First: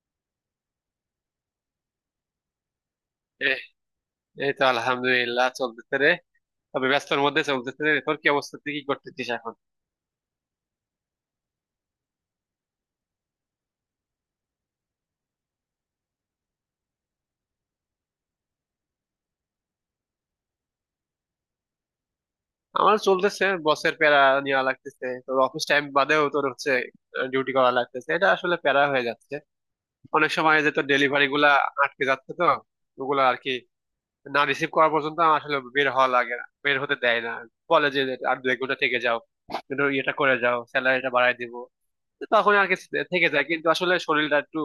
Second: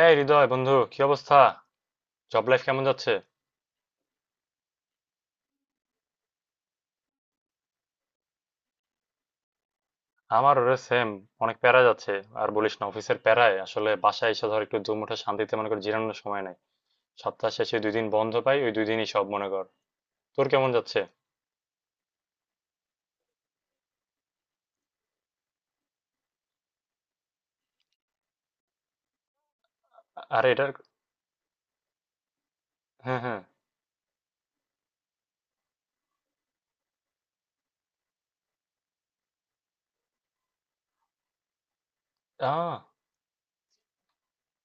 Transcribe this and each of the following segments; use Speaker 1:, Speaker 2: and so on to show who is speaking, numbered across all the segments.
Speaker 1: এই হৃদয় বন্ধু কি অবস্থা? জব লাইফ কেমন যাচ্ছে?
Speaker 2: এই এই তো আলহামদুলিল্লাহ চলতেছে রে। তবে ব্যস্তর মধ্যে চলতেছে রে। তোর কি অবস্থা, তুই কি করতেছিস এখন?
Speaker 1: আমার ওরে সেম, অনেক প্যারা যাচ্ছে। আর বলিস না, অফিসের প্যারায় আসলে বাসায় এসে ধর একটু দুমুঠো শান্তিতে মনে কর জিরানোর সময় নাই। সপ্তাহ শেষে 2 দিন বন্ধ পাই, ওই 2 দিনই সব মনে কর। তোর কেমন যাচ্ছে?
Speaker 2: আমার চলতেছে, বসের প্যারা নেওয়া লাগতেছে। তোর অফিস টাইম বাদেও তোর হচ্ছে ডিউটি করা লাগতেছে, এটা আসলে প্যারা হয়ে যাচ্ছে। অনেক
Speaker 1: আর
Speaker 2: সময়
Speaker 1: এটার...
Speaker 2: যে তোর ডেলিভারি গুলা আটকে যাচ্ছে তো,
Speaker 1: হ্যাঁ,
Speaker 2: ওগুলা আর
Speaker 1: হ্যাঁ।
Speaker 2: কি না রিসিভ করা পর্যন্ত আমার আসলে বের হওয়া লাগে, না বের হতে দেয় না। বলে যে আর 1-2 ঘন্টা থেকে যাও, একটু ইয়েটা করে যাও, স্যালারিটা বাড়ায় দিব। তো তখন আর
Speaker 1: আহ
Speaker 2: কি, থেকে যায়। কিন্তু আসলে শরীরটা একটু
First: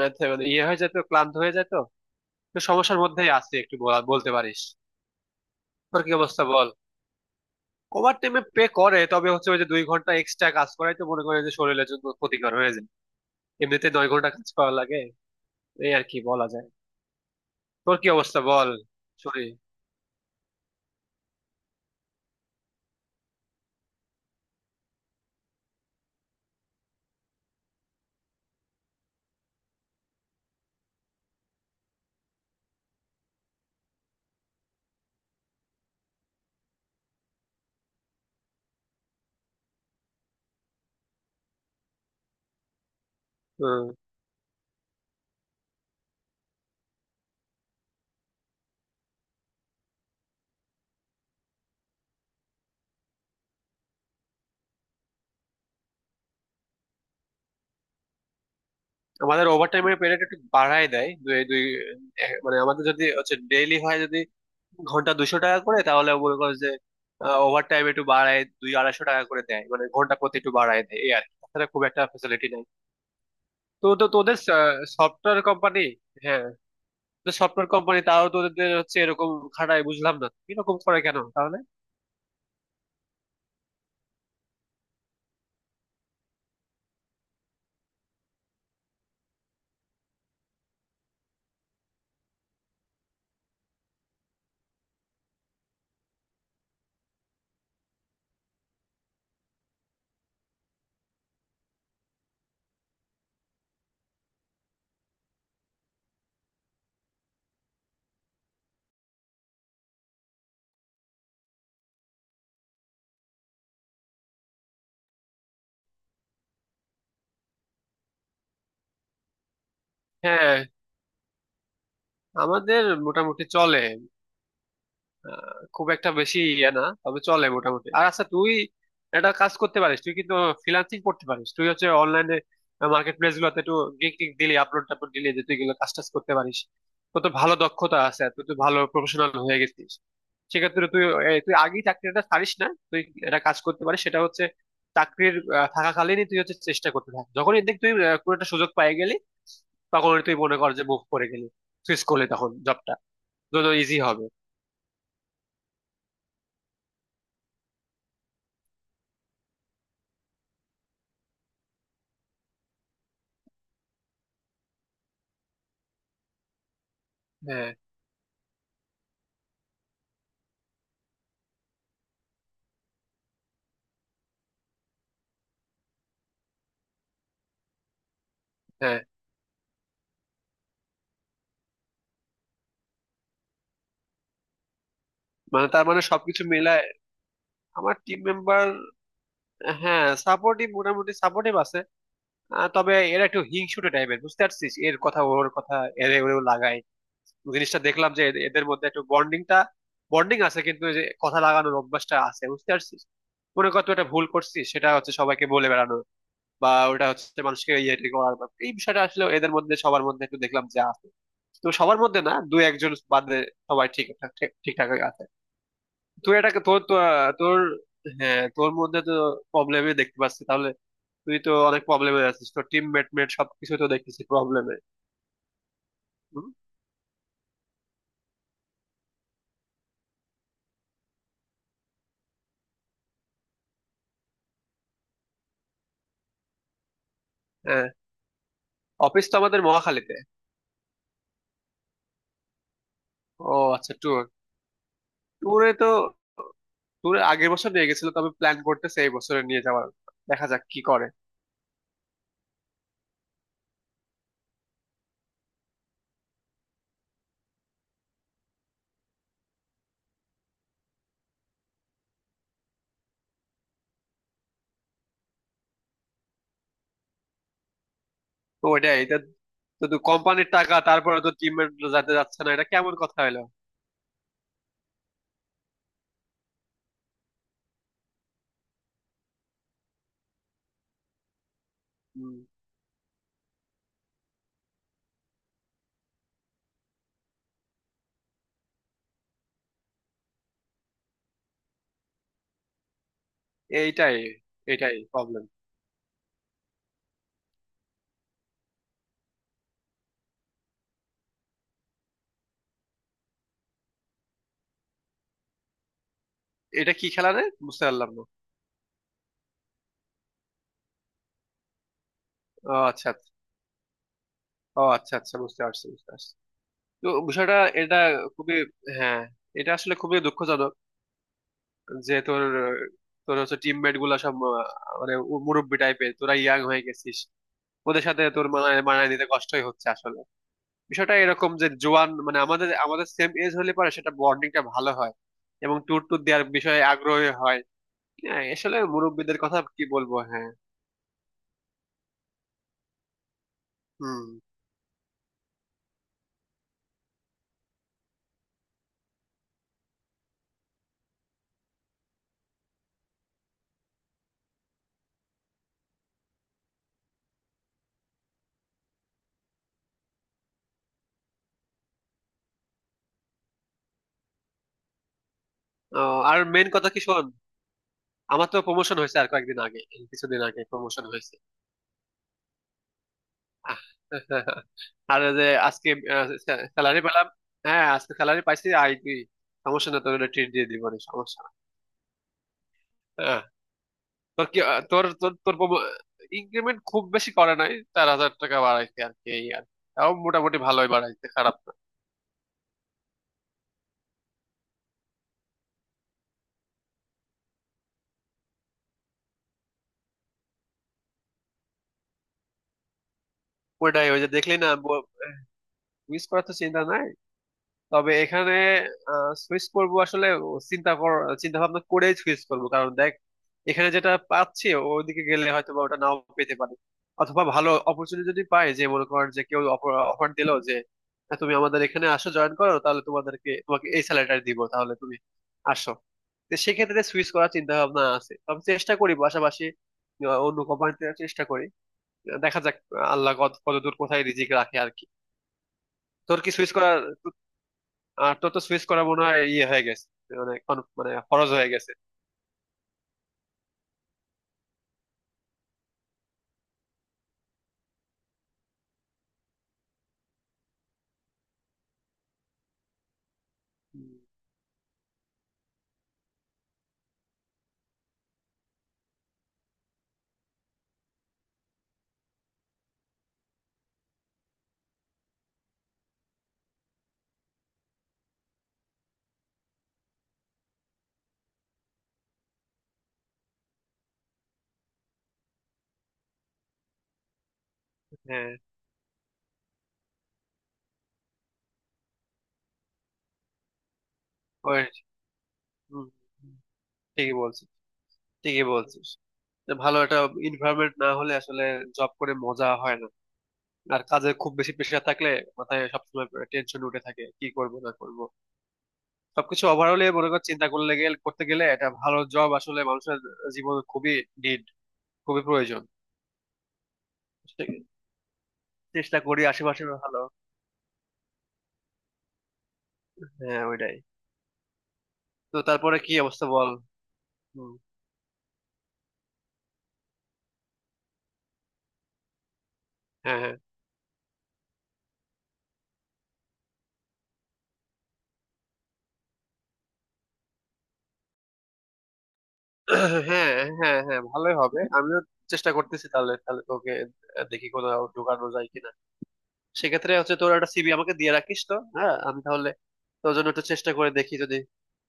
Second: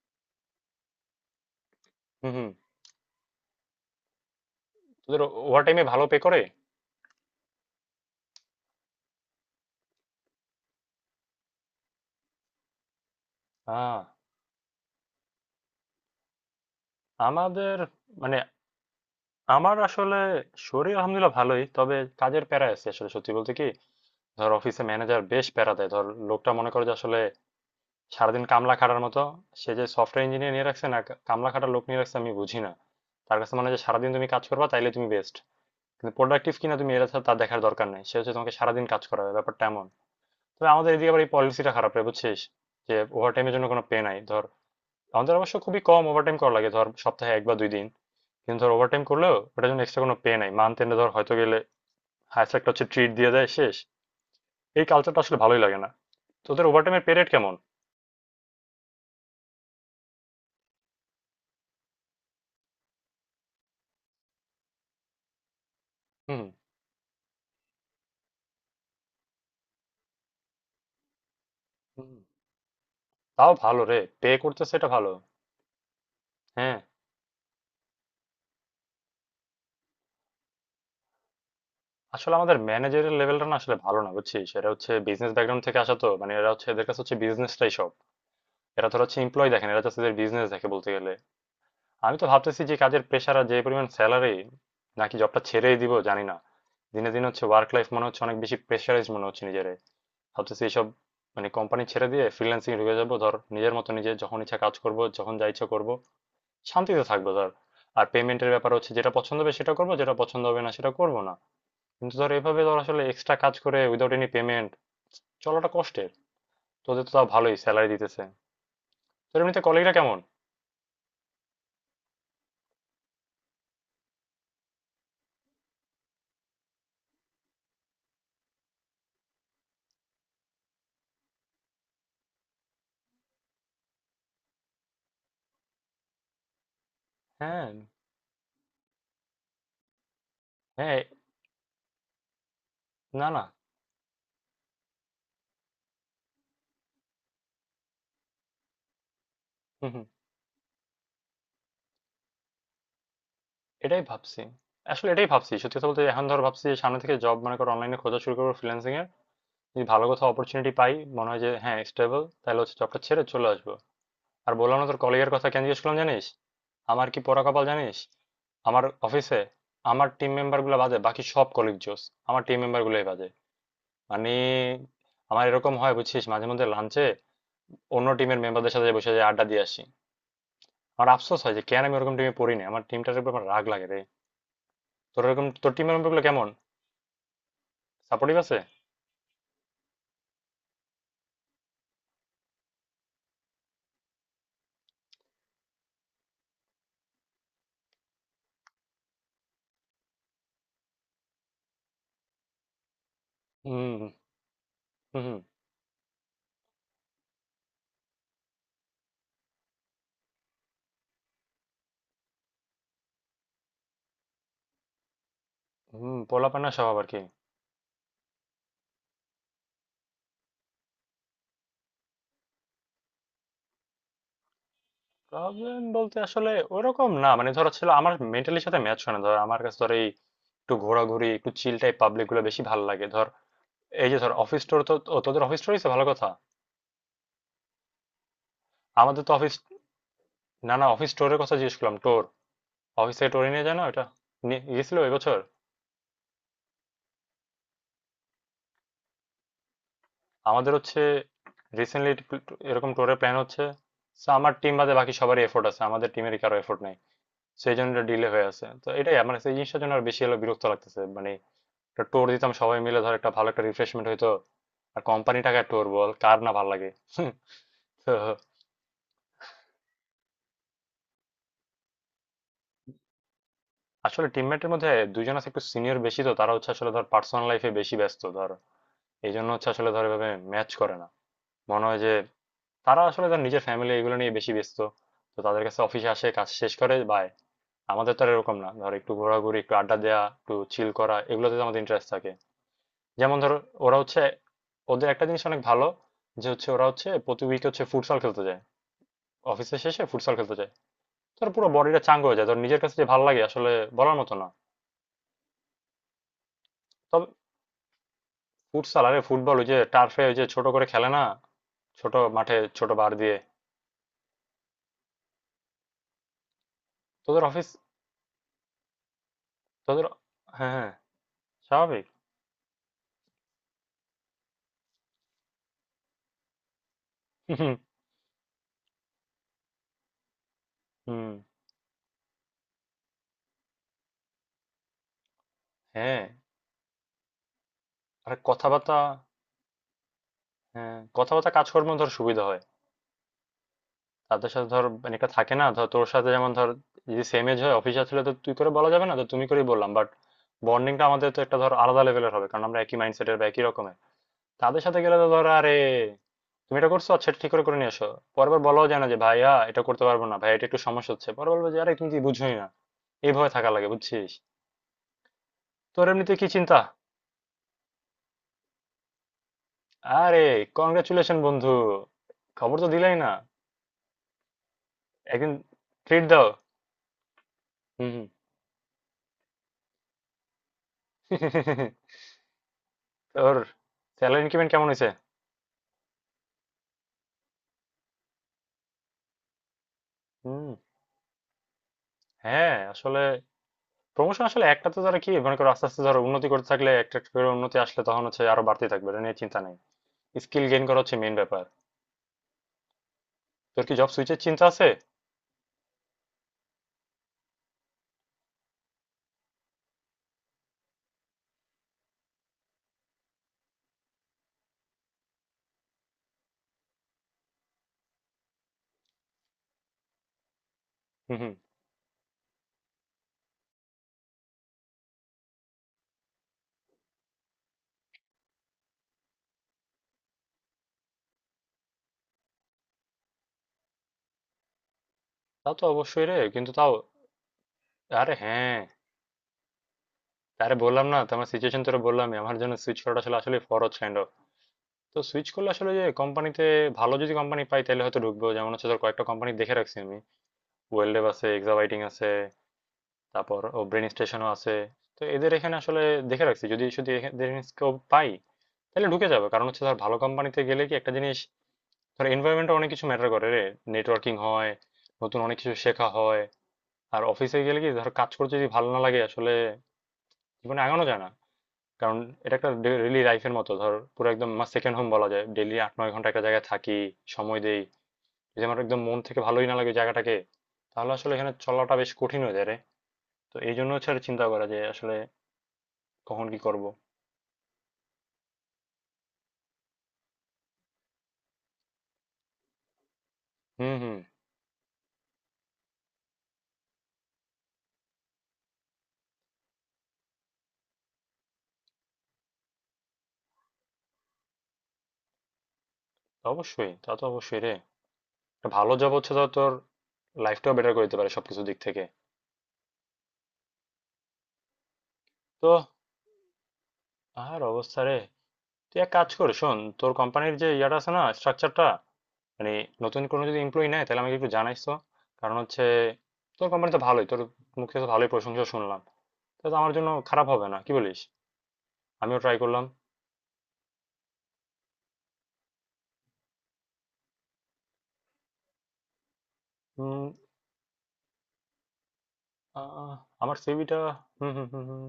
Speaker 2: আহ, মানে ইয়ে হয়ে যায় তো, ক্লান্ত হয়ে যায় তো।
Speaker 1: হুম, হুম।
Speaker 2: তো সমস্যার মধ্যেই আছে, একটু বলতে পারিস।
Speaker 1: তোদের ওভার টাইমে
Speaker 2: তোর
Speaker 1: ভালো
Speaker 2: কি
Speaker 1: পে করে?
Speaker 2: অবস্থা বল? ওভার টাইমে পে করে, তবে হচ্ছে ওই যে 2 ঘন্টা এক্সট্রা কাজ করাই তো মনে করে, যে শরীরের জন্য ক্ষতিকর হয়ে যায়। এমনিতে
Speaker 1: আহ
Speaker 2: 9 ঘন্টা কাজ করা লাগে। এই আর কি বলা যায়।
Speaker 1: আমাদের
Speaker 2: তোর কি
Speaker 1: মানে
Speaker 2: অবস্থা বল? সরি।
Speaker 1: আমার আসলে শরীর আলহামদুলিল্লাহ ভালোই, তবে কাজের প্যারা আছে আসলে সত্যি বলতে কি। ধর অফিসে ম্যানেজার বেশ প্যারা দেয়, ধর লোকটা মনে করে যে আসলে সারাদিন কামলা খাটার মতো। সে যে সফটওয়্যার ইঞ্জিনিয়ার নিয়ে রাখছে না, কামলা খাটার লোক নিয়ে রাখছে, আমি বুঝি না। তার কাছে মানে যে সারাদিন তুমি কাজ করবা তাইলে তুমি বেস্ট, কিন্তু প্রোডাক্টিভ কিনা তুমি এটা তার দেখার দরকার নেই, সে হচ্ছে তোমাকে সারাদিন কাজ করাবে, ব্যাপারটা এমন। তবে আমাদের এদিকে আবার এই পলিসিটা খারাপ রে বুঝছিস, যে ওভারটাইমের জন্য কোনো
Speaker 2: হম।
Speaker 1: পে নাই ধর। আমাদের অবশ্য খুবই কম ওভারটাইম করা লাগে, ধর সপ্তাহে 1 বা 2 দিন। কিন্তু ধর ওভারটাইম করলেও ওটার জন্য এক্সট্রা কোনো পে নাই, মান্থ এন্ডে ধর হয়তো গেলে হায়েস্ট একটা হচ্ছে ট্রিট দিয়ে দেয়, শেষ। এই কালচারটা আসলে ভালোই লাগে না। তোদের ওভারটাইমের পে রেট কেমন?
Speaker 2: আমাদের ওভার টাইমের পেরিয়ড একটু বাড়ায় দেয়, দুই দুই মানে আমাদের যদি হচ্ছে ডেইলি হয় যদি ঘন্টা 200 টাকা করে, তাহলে মনে
Speaker 1: হুম,
Speaker 2: করো যে ওভার টাইম একটু বাড়ায় দুই 250 টাকা করে দেয়। মানে ঘন্টা প্রতি একটু বাড়ায় দেয়, এই আর কি। তাছাড়া খুব একটা
Speaker 1: হুম।
Speaker 2: ফেসিলিটি নাই।
Speaker 1: তাও ভালো
Speaker 2: তো
Speaker 1: রে,
Speaker 2: তো
Speaker 1: পে
Speaker 2: তোদের
Speaker 1: করতেছে এটা ভালো।
Speaker 2: সফটওয়্যার কোম্পানি,
Speaker 1: হ্যাঁ,
Speaker 2: তো সফটওয়্যার কোম্পানি তারাও তো ওদের হচ্ছে এরকম খাটায়, বুঝলাম না এরকম করে কেন তাহলে।
Speaker 1: আসলে আমাদের ম্যানেজারের লেভেলটা না আসলে ভালো না বুঝছিস, এরা হচ্ছে বিজনেস ব্যাকগ্রাউন্ড থেকে আসা, তো মানে এরা হচ্ছে, এদের কাছে হচ্ছে বিজনেসটাই সব। এরা ধর হচ্ছে এমপ্লয় দেখেন, এরা হচ্ছে বিজনেস দেখে বলতে গেলে। আমি তো ভাবতেছি যে কাজের প্রেশার আর যে পরিমাণ স্যালারি, নাকি জবটা ছেড়েই দিব জানি না। দিনে দিনে হচ্ছে ওয়ার্ক লাইফ মনে হচ্ছে অনেক বেশি প্রেশারাইজ মনে হচ্ছে নিজেরে। ভাবতেছি এইসব, মানে কোম্পানি ছেড়ে দিয়ে ফ্রিল্যান্সিং ঢুকে যাবো ধর, নিজের মতো নিজে যখন ইচ্ছা কাজ করব, যখন যা ইচ্ছা করবো, শান্তিতে থাকবো ধর। আর পেমেন্টের ব্যাপার হচ্ছে, যেটা পছন্দ হবে সেটা করবো, যেটা পছন্দ হবে না সেটা করবো না। কিন্তু ধর এভাবে ধর আসলে এক্সট্রা কাজ করে উইদাউট এনি পেমেন্ট, চলাটা কষ্টের। তোদের তো তাও ভালোই স্যালারি দিতেছে। তোর এমনিতে কলিগরা কেমন?
Speaker 2: হ্যাঁ, আমাদের মোটামুটি চলে। আহ, খুব একটা বেশি ইয়ে না, তবে চলে মোটামুটি। আর আচ্ছা, তুই একটা কাজ করতে পারিস, তুই কিন্তু ফ্রিল্যান্সিং করতে পারিস। তুই হচ্ছে অনলাইনে মার্কেট প্লেস গুলোতে একটু গিগ টিক দিলি, আপলোড টাপলোড দিলি যে তুই এগুলো কাজ টাজ করতে পারিস। তোর ভালো
Speaker 1: হ্যাঁ,
Speaker 2: দক্ষতা আছে, তুই তো ভালো প্রফেশনাল হয়ে গেছিস। সেক্ষেত্রে
Speaker 1: হ্যাঁ।
Speaker 2: তুই তুই আগেই চাকরিটা ছাড়িস না। তুই
Speaker 1: না,
Speaker 2: একটা
Speaker 1: না।
Speaker 2: কাজ করতে পারিস, সেটা হচ্ছে চাকরির থাকাকালীনই তুই হচ্ছে চেষ্টা করতে থাক। যখনই দেখ তুই কোনো একটা সুযোগ পেয়ে গেলি,
Speaker 1: হুম, হুম।
Speaker 2: তখন তুই মনে কর যে মুভ করে গেলি, সুইচ করলি, তখন জবটা দুটো ইজি
Speaker 1: এটাই
Speaker 2: হবে।
Speaker 1: ভাবছি, আসলে এটাই ভাবছি সত্যি কথা বলতে, এখন ধর ভাবছি যে সামনে থেকে জব মনে করো অনলাইনে খোঁজা শুরু করবো ফ্রিল্যান্সিং এর। যদি ভালো কোথাও অপরচুনিটি পাই, মনে হয় যে হ্যাঁ স্টেবল, তাহলে হচ্ছে জবটা ছেড়ে চলে আসবো। আর বললাম না তোর কলিগের কথা কেন জিজ্ঞেস করলাম জানিস? আমার কি পোড়া কপাল
Speaker 2: হ্যাঁ,
Speaker 1: জানিস, আমার অফিসে আমার টিম মেম্বার গুলো বাজে, বাকি সব কলিগ জোস। আমার টিম মেম্বার গুলোই বাজে। মানে আমার এরকম হয় বুঝছিস, মাঝে মধ্যে লাঞ্চে অন্য টিমের মেম্বারদের সাথে
Speaker 2: হ্যাঁ।
Speaker 1: বসে যাই, আড্ডা দিয়ে আসি। আমার আফসোস হয় যে কেন আমি ওরকম টিমে পড়ি না, আমার টিমটার উপর আমার রাগ লাগে রে। তোর এরকম,
Speaker 2: মানে
Speaker 1: তোর
Speaker 2: তার
Speaker 1: টিমের
Speaker 2: মানে
Speaker 1: মেম্বার গুলো
Speaker 2: সবকিছু
Speaker 1: কেমন?
Speaker 2: মিলায় আমার টিম
Speaker 1: সাপোর্টিভ আছে?
Speaker 2: মেম্বার, হ্যাঁ সাপোর্টিভ, মোটামুটি সাপোর্টিভ আছে। আহ, তবে এরা একটু হিংসুটে টাইপের, বুঝতে পারছিস। এর কথা ওর কথা, এরে ওরেও লাগায়। জিনিসটা দেখলাম যে এদের এদের মধ্যে একটু বন্ডিং আছে, কিন্তু এই যে কথা লাগানোর অভ্যাসটা আছে, বুঝতে পারছিস। মনে কর তুই
Speaker 1: হুম,
Speaker 2: একটা ভুল করছিস, সেটা হচ্ছে
Speaker 1: হুম, হুম।
Speaker 2: সবাইকে বলে বেড়ানো, বা ওটা হচ্ছে মানুষকে ইয়ে টিয়ে এই বিষয়টা আসলে এদের মধ্যে সবার মধ্যে একটু দেখলাম যে আছে। তো সবার মধ্যে না, দু একজন বাদে সবাই ঠিকঠাক আছে।
Speaker 1: হুম,
Speaker 2: তুই এটাকে
Speaker 1: পোলাপানা
Speaker 2: তোর তো,
Speaker 1: স্বভাব আর কি।
Speaker 2: আহ, তোর হ্যাঁ তোর মধ্যে তো প্রবলেমে দেখতে পাচ্ছি তাহলে। তুই তো অনেক প্রবলেমে আছিস, তোর টিম মেটমেট সবকিছু তো দেখতেছি প্রবলেমে।
Speaker 1: প্রবলেম বলতে আসলে ওরকম না, মানে ধরো ছিল আমার মেন্টালির সাথে ম্যাচ হয় না ধর, আমার কাছে ধর এই একটু ঘোরাঘুরি, একটু চিল টাইপ পাবলিক গুলো বেশি ভালো লাগে ধর। এই যে ধর অফিস স্টোর তো, ও, তোদের অফিস স্টোরই তো ভালো কথা।
Speaker 2: হ্যাঁ,
Speaker 1: আমাদের
Speaker 2: অফিস
Speaker 1: তো
Speaker 2: তো
Speaker 1: অফিস...
Speaker 2: আমাদের মহাখালীতে।
Speaker 1: না না, অফিস স্টোরের কথা জিজ্ঞেস করলাম, টোর। অফিস থেকে টোরে
Speaker 2: ও
Speaker 1: নিয়ে যায় না?
Speaker 2: আচ্ছা,
Speaker 1: ওটা
Speaker 2: ট্যুর।
Speaker 1: নিয়ে গেছিল এবছর।
Speaker 2: ট্যুরে তো, ট্যুরে আগের বছর নিয়ে গেছিল, তবে প্ল্যান করতেছে এই বছরে নিয়ে যাওয়ার। দেখা যাক
Speaker 1: আমাদের
Speaker 2: কি
Speaker 1: হচ্ছে
Speaker 2: করে।
Speaker 1: রিসেন্টলি এরকম টোরের প্ল্যান হচ্ছে। So, আমার টিম বাদে বাকি সবারই এফোর্ট আছে, আমাদের টিমের কারো এফোর্ট নাই। সেই জন্য এটা ডিলে হয়ে আছে, তো এটাই আমার কাছে, এই জিনিসটার জন্য আর বেশি হলো বিরক্ত লাগতেছে মানে। একটা টোর দিতাম সবাই মিলে ধর, একটা ভালো একটা রিফ্রেশমেন্ট হইতো। আর কোম্পানি টাকায় টোর, বল কার না ভালো লাগে? তো...
Speaker 2: তো ওইটাই এটা, তো তুই কোম্পানির টাকা, তারপরে তো টিম মেট যাতে যাচ্ছে না, এটা কেমন কথা হলো।
Speaker 1: আসলে টিমমেটের মধ্যে দুইজন আছে একটু সিনিয়র বেশি, তো তারা হচ্ছে আসলে ধর পার্সোনাল লাইফে বেশি ব্যস্ত ধর। এই জন্য হচ্ছে আসলে ধর এভাবে ম্যাচ করে না, মনে হয় যে
Speaker 2: হম।
Speaker 1: তারা আসলে ধর নিজের ফ্যামিলি এগুলো নিয়ে বেশি ব্যস্ত। তো তাদের কাছে অফিসে আসে কাজ শেষ করে বাই। আমাদের তো আর এরকম না ধর, একটু ঘোরাঘুরি, একটু আড্ডা দেওয়া, একটু চিল করা, এগুলোতে তো আমাদের ইন্টারেস্ট থাকে। যেমন ধর ওরা
Speaker 2: এইটাই
Speaker 1: হচ্ছে...
Speaker 2: এইটাই
Speaker 1: ওদের একটা জিনিস
Speaker 2: প্রবলেম।
Speaker 1: অনেক ভালো, যে হচ্ছে ওরা হচ্ছে প্রতি উইকে হচ্ছে ফুটসল খেলতে যায়, অফিসের শেষে ফুটসল খেলতে যায়। ধর পুরো বডিটা চাঙ্গ হয়ে যায় ধর, নিজের কাছে যে ভালো লাগে আসলে বলার মতো না।
Speaker 2: এটা কি
Speaker 1: তবে
Speaker 2: খেলা রে, বুঝতে পারলাম না।
Speaker 1: ফুটসাল, আরে ফুটবল, ওই যে টার্ফে ওই যে ছোট করে খেলে না, ছোট মাঠে
Speaker 2: ও
Speaker 1: ছোট
Speaker 2: আচ্ছা
Speaker 1: বার
Speaker 2: আচ্ছা।
Speaker 1: দিয়ে।
Speaker 2: ও আচ্ছা আচ্ছা, বুঝতে পারছি। তো
Speaker 1: তোদের
Speaker 2: বিষয়টা
Speaker 1: অফিস
Speaker 2: এটা খুবই, হ্যাঁ এটা আসলে
Speaker 1: তোদের
Speaker 2: খুবই দুঃখজনক
Speaker 1: হ্যাঁ, হ্যাঁ, স্বাভাবিক।
Speaker 2: যে তোর তোর হচ্ছে টিমমেট গুলা সব আহ, মানে মুরব্বি টাইপের, তোরা ইয়াং হয়ে গেছিস।
Speaker 1: হুম,
Speaker 2: ওদের সাথে তোর মানায় মানায় নিতে কষ্টই হচ্ছে আসলে। বিষয়টা
Speaker 1: হুম,
Speaker 2: এরকম যে জোয়ান মানে আমাদের আমাদের সেম এজ হলে পারে, সেটা বন্ডিংটা ভালো হয় এবং ট্যুর ট্যুর
Speaker 1: হ্যাঁ।
Speaker 2: দেওয়ার বিষয়ে আগ্রহী হয়।
Speaker 1: আরে
Speaker 2: হ্যাঁ আসলে
Speaker 1: কথাবার্তা,
Speaker 2: মুরব্বিদের কথা কি বলবো, হ্যাঁ।
Speaker 1: হ্যাঁ কথাবার্তা কাজকর্ম ধর সুবিধা হয়।
Speaker 2: হুম।
Speaker 1: তাদের সাথে ধর মানে একটা থাকে না, ধর তোর সাথে যেমন ধর, যদি সেম এজ হয় অফিসার ছিল তো তুই করে বলা যাবে না তো তুমি করেই বললাম, বাট বন্ডিংটা আমাদের তো একটা ধর আলাদা লেভেলের হবে, কারণ আমরা একই মাইন্ডসেটের বা একই রকমের। তাদের সাথে গেলে তো ধর, আরে তুমি এটা করছো, আচ্ছা এটা ঠিক করে করে নিয়ে আসো। পরবার বলাও যায় না যে ভাইয়া এটা করতে পারবো না, ভাই এটা একটু সমস্যা হচ্ছে, পরে বলবো যে আরে তুমি কি বুঝোই না। এইভাবে থাকা লাগে বুঝছিস। তোর
Speaker 2: আহ,
Speaker 1: এমনিতে
Speaker 2: আর
Speaker 1: কি
Speaker 2: মেন
Speaker 1: চিন্তা?
Speaker 2: কথা কি শোন, আমার তো প্রমোশন হয়েছে আর কয়েকদিন আগে, এই কিছুদিন
Speaker 1: আরে
Speaker 2: আগে প্রমোশন হয়েছে।
Speaker 1: কংগ্রাচুলেশন বন্ধু, খবর তো দিলাই না।
Speaker 2: আহ, আর যে
Speaker 1: একদিন
Speaker 2: আজকে
Speaker 1: ট্রিট দাও।
Speaker 2: স্যালারি পেলাম। হ্যাঁ,
Speaker 1: হুম,
Speaker 2: আজকে
Speaker 1: হুম।
Speaker 2: স্যালারি পাইছি। আই তুই সমস্যা না, তোর ট্রিট দিয়ে দিব, না সমস্যা না। হ্যাঁ।
Speaker 1: তোর স্যালারি
Speaker 2: তোর কি
Speaker 1: ইনক্রিমেন্ট
Speaker 2: আহ,
Speaker 1: কেমন
Speaker 2: তোর
Speaker 1: হয়েছে?
Speaker 2: তোর তোর ইনক্রিমেন্ট খুব বেশি করে নাই, 4,000 টাকা বাড়াইছে আর কি। এই আর তাও মোটামুটি
Speaker 1: হুম।
Speaker 2: ভালোই বাড়াইছে, খারাপ না।
Speaker 1: হ্যাঁ আসলে প্রমোশন আসলে একটা তো, তারা কি মনে করো আস্তে আস্তে ধরো উন্নতি করতে থাকলে একটা একটা করে উন্নতি আসলে, তখন হচ্ছে আরো বাড়তে থাকবে, এটা নিয়ে চিন্তা নেই। স্কিল গেইন করা হচ্ছে মেইন ব্যাপার। তোর কি
Speaker 2: ওটাই,
Speaker 1: জব
Speaker 2: ওই যে
Speaker 1: সুইচের
Speaker 2: দেখলি
Speaker 1: চিন্তা
Speaker 2: না,
Speaker 1: আছে?
Speaker 2: মিস করার তো চিন্তা নাই। তবে এখানে সুইচ করব আসলে চিন্তা কর চিন্তা ভাবনা করেই সুইচ করব, কারণ দেখ এখানে যেটা পাচ্ছি ওইদিকে গেলে হয়তো বা ওটা নাও পেতে পারি। অথবা ভালো অপরচুনিটি যদি পাই, যে মনে কর যে কেউ অফার দিলো যে
Speaker 1: হুম,
Speaker 2: "হ্যাঁ,
Speaker 1: হুম।
Speaker 2: তুমি আমাদের এখানে আসো, জয়েন করো, তাহলে তোমাকে এই স্যালারিটা দিব, তাহলে তুমি আসো।" তো সেক্ষেত্রে সুইচ করার চিন্তা ভাবনা আছে, তবে চেষ্টা করি পাশাপাশি অন্য কোম্পানিতে চেষ্টা করি। দেখা যাক আল্লাহ কত দূর কোথায় রিজিক রাখে আর কি।
Speaker 1: তা তো অবশ্যই রে,
Speaker 2: তোর কি
Speaker 1: কিন্তু
Speaker 2: সুইচ
Speaker 1: তাও...
Speaker 2: করার,
Speaker 1: আরে
Speaker 2: আর তোর তো
Speaker 1: হ্যাঁ।
Speaker 2: সুইচ করা মনে হয় ইয়ে হয়ে গেছে, মানে
Speaker 1: আরে বললাম
Speaker 2: মানে
Speaker 1: না তোমার
Speaker 2: খরচ হয়ে
Speaker 1: সিচুয়েশন,
Speaker 2: গেছে।
Speaker 1: তোরা বললাম, আমার জন্য সুইচ করাটা আসলে আসলে ফরজ কাইন্ড অফ। তো সুইচ করলে আসলে যে কোম্পানিতে, ভালো যদি কোম্পানি পাই তাহলে হয়তো ঢুকবো, যেমন হচ্ছে তোর... কয়েকটা কোম্পানি দেখে রাখছি আমি। ওয়েলডেভ আছে, এক্সাবাইটিং আছে, তারপর ও ব্রেন
Speaker 2: হুম,
Speaker 1: স্টেশনও আছে। তো এদের এখানে আসলে দেখে রাখছি, যদি, যদি এদের স্কোপ পাই তাহলে ঢুকে যাবে। কারণ হচ্ছে ধর ভালো কোম্পানিতে গেলে কি একটা জিনিস, ধর এনভায়রনমেন্টে অনেক কিছু ম্যাটার করে রে। নেটওয়ার্কিং হয়, নতুন অনেক কিছু শেখা হয়। আর অফিসে গেলে কি ধর, কাজ করতে যদি ভালো না লাগে আসলে জীবনে আগানো যায় না। কারণ এটা একটা ডেইলি লাইফের মতো ধর, পুরো একদম আমার সেকেন্ড হোম বলা যায়, ডেইলি 8-9 ঘন্টা একটা জায়গায় থাকি, সময় দেই।
Speaker 2: হ্যাঁ
Speaker 1: যদি আমার একদম মন থেকে ভালোই না লাগে জায়গাটাকে, তাহলে আসলে এখানে চলাটা বেশ কঠিন হয়ে যায় রে। তো এই জন্য হচ্ছে আর চিন্তা করা যে
Speaker 2: ওই,
Speaker 1: আসলে
Speaker 2: হুম,
Speaker 1: কখন
Speaker 2: হুম,
Speaker 1: কি করব।
Speaker 2: ঠিকই বলছিস, ঠিকই বলছিস যে ভালো একটা এনভায়রনমেন্ট না হলে আসলে জব করে মজা হয় না।
Speaker 1: হুম,
Speaker 2: আর
Speaker 1: হুম।
Speaker 2: কাজে খুব বেশি প্রেশার থাকলে মাথায় সবসময় টেনশন উঠে থাকে, কি করব না করব। সবকিছু ওভারঅলে মনে কর চিন্তা করলে গেলে করতে গেলে, একটা ভালো জব আসলে মানুষের জীবনে খুবই নিড, খুবই প্রয়োজন।
Speaker 1: অবশ্যই, তা তো অবশ্যই রে। একটা ভালো জব
Speaker 2: চেষ্টা
Speaker 1: হচ্ছে
Speaker 2: করি
Speaker 1: ধর তোর
Speaker 2: আশেপাশে ভালো।
Speaker 1: লাইফটাও বেটার করে দিতে পারে সবকিছু দিক থেকে।
Speaker 2: হ্যাঁ ওইটাই। তো
Speaker 1: তো
Speaker 2: তারপরে কি অবস্থা বল?
Speaker 1: আর
Speaker 2: হুম।
Speaker 1: অবস্থা রে। তুই এক কাজ কর, শোন, তোর কোম্পানির যে ইয়াটা আছে না, স্ট্রাকচারটা, মানে নতুন
Speaker 2: হ্যাঁ,
Speaker 1: কোনো
Speaker 2: হ্যাঁ
Speaker 1: যদি এমপ্লয়ি নেয় তাহলে আমাকে একটু জানাইস তো। কারণ হচ্ছে তোর কোম্পানি তো ভালোই, তোর মুখ থেকে তো ভালোই প্রশংসা শুনলাম, তা তো আমার জন্য খারাপ হবে না কি বলিস? আমিও ট্রাই করলাম।
Speaker 2: হ্যাঁ। হ্যাঁ হ্যাঁ ভালোই হবে, আমিও চেষ্টা করতেছি। তাহলে তাহলে তোকে দেখি কোথাও ঢোকানো যায় কিনা। সেক্ষেত্রে
Speaker 1: উম,
Speaker 2: হচ্ছে তোর একটা সিভি আমাকে দিয়ে রাখিস তো, হ্যাঁ আমি তাহলে
Speaker 1: আহ,
Speaker 2: তোর জন্য
Speaker 1: আমার
Speaker 2: একটু চেষ্টা
Speaker 1: সিভিটা...
Speaker 2: করে দেখি,
Speaker 1: হুম,
Speaker 2: যদি
Speaker 1: হুম, হুম, হুম।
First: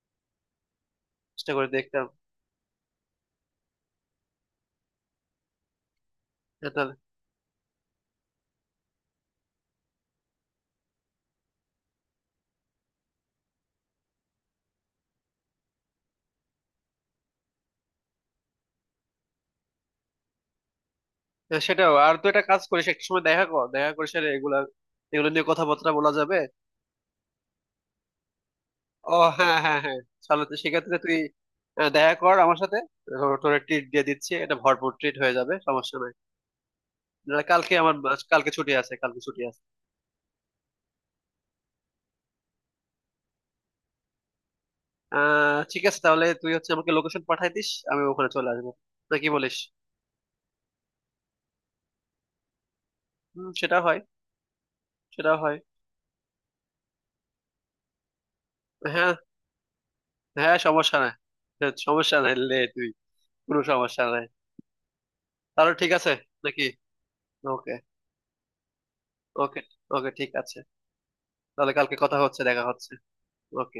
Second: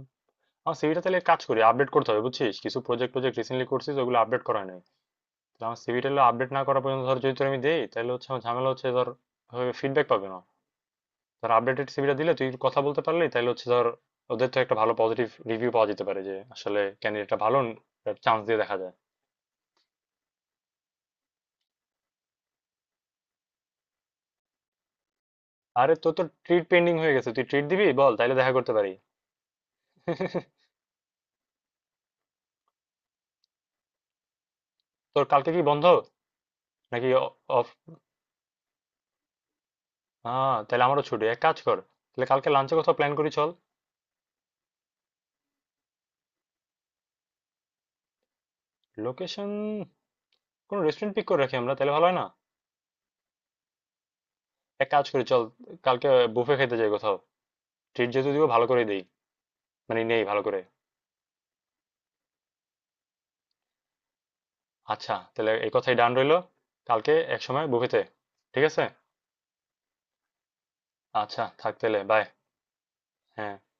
Speaker 1: আমার সিভিটা তাহলে এক কাজ
Speaker 2: চেষ্টা
Speaker 1: করি,
Speaker 2: করে
Speaker 1: আপডেট
Speaker 2: দেখতাম।
Speaker 1: করতে হবে বুঝছিস, কিছু প্রজেক্ট প্রজেক্ট রিসেন্টলি করছিস ওগুলো আপডেট করা হয় নাই। তাহলে আমার সিভিটা আপডেট না
Speaker 2: হ্যাঁ,
Speaker 1: করা
Speaker 2: তাহলে
Speaker 1: পর্যন্ত ধর, যদি তোর আমি দেই তাহলে হচ্ছে আমার ঝামেলা হচ্ছে ধর, ফিডব্যাক পাবে না। ধর আপডেটেড সিভিটা দিলে তুই কথা বলতে পারলি তাহলে হচ্ছে ধর ওদের তো একটা ভালো পজিটিভ রিভিউ পাওয়া যেতে পারে যে আসলে ক্যান্ডিডেটটা ভালো, চান্স দিয়ে দেখা যায়।
Speaker 2: হ্যাঁ, সেটাও। আর তুই একটা কাজ করিস, একটা সময় দেখা কর, দেখা করিস, আর এগুলো নিয়ে কথাবার্তা
Speaker 1: আরে
Speaker 2: বলা
Speaker 1: তোর তো
Speaker 2: যাবে।
Speaker 1: ট্রিট পেন্ডিং হয়ে গেছে, তুই ট্রিট দিবি বল তাহলে দেখা করতে পারি।
Speaker 2: ও হ্যাঁ হ্যাঁ হ্যাঁ। তাহলে তো সেক্ষেত্রে তুই দেখা কর আমার সাথে, তোর তোর ট্রিট দিয়ে দিচ্ছি, এটা ভরপুর ট্রিট
Speaker 1: তোর
Speaker 2: হয়ে
Speaker 1: কালকে
Speaker 2: যাবে,
Speaker 1: কি বন্ধ
Speaker 2: সমস্যা নাই।
Speaker 1: নাকি?
Speaker 2: না,
Speaker 1: অফ?
Speaker 2: কালকে আমার, কালকে ছুটি আছে,
Speaker 1: হ্যাঁ তাহলে আমারও ছুটি, এক কাজ কর তাহলে কালকে লাঞ্চে কোথাও প্ল্যান করি চল।
Speaker 2: আহ ঠিক আছে, তাহলে তুই হচ্ছে আমাকে লোকেশন পাঠাই দিস, আমি ওখানে চলে আসবো। না কি
Speaker 1: লোকেশন...
Speaker 2: বলিস?
Speaker 1: কোনো রেস্টুরেন্ট পিক করে রাখি আমরা তাহলে ভালো হয় না?
Speaker 2: হুম সেটা হয়,
Speaker 1: এক কাজ করি
Speaker 2: সেটা
Speaker 1: চল,
Speaker 2: হয়
Speaker 1: কালকে বুফে খেতে যাই কোথাও, ট্রিট যেহেতু দিব ভালো করে দিই,
Speaker 2: হ্যাঁ,
Speaker 1: মানে নেই ভালো
Speaker 2: হ্যাঁ
Speaker 1: করে।
Speaker 2: সমস্যা নাই, হ্যাঁ, সমস্যা নাই লে তুই, কোনো সমস্যা নাই।
Speaker 1: আচ্ছা তাহলে এই
Speaker 2: তাহলে ঠিক
Speaker 1: কথাই ডান
Speaker 2: আছে,
Speaker 1: রইলো,
Speaker 2: নাকি?
Speaker 1: কালকে এক সময়
Speaker 2: ওকে,
Speaker 1: বুফেতে। ঠিক আছে।
Speaker 2: ওকে ওকে ঠিক আছে।
Speaker 1: আচ্ছা
Speaker 2: তাহলে
Speaker 1: থাক
Speaker 2: কালকে
Speaker 1: তাহলে,
Speaker 2: কথা
Speaker 1: বাই।
Speaker 2: হচ্ছে, দেখা হচ্ছে।
Speaker 1: হ্যাঁ।
Speaker 2: ওকে।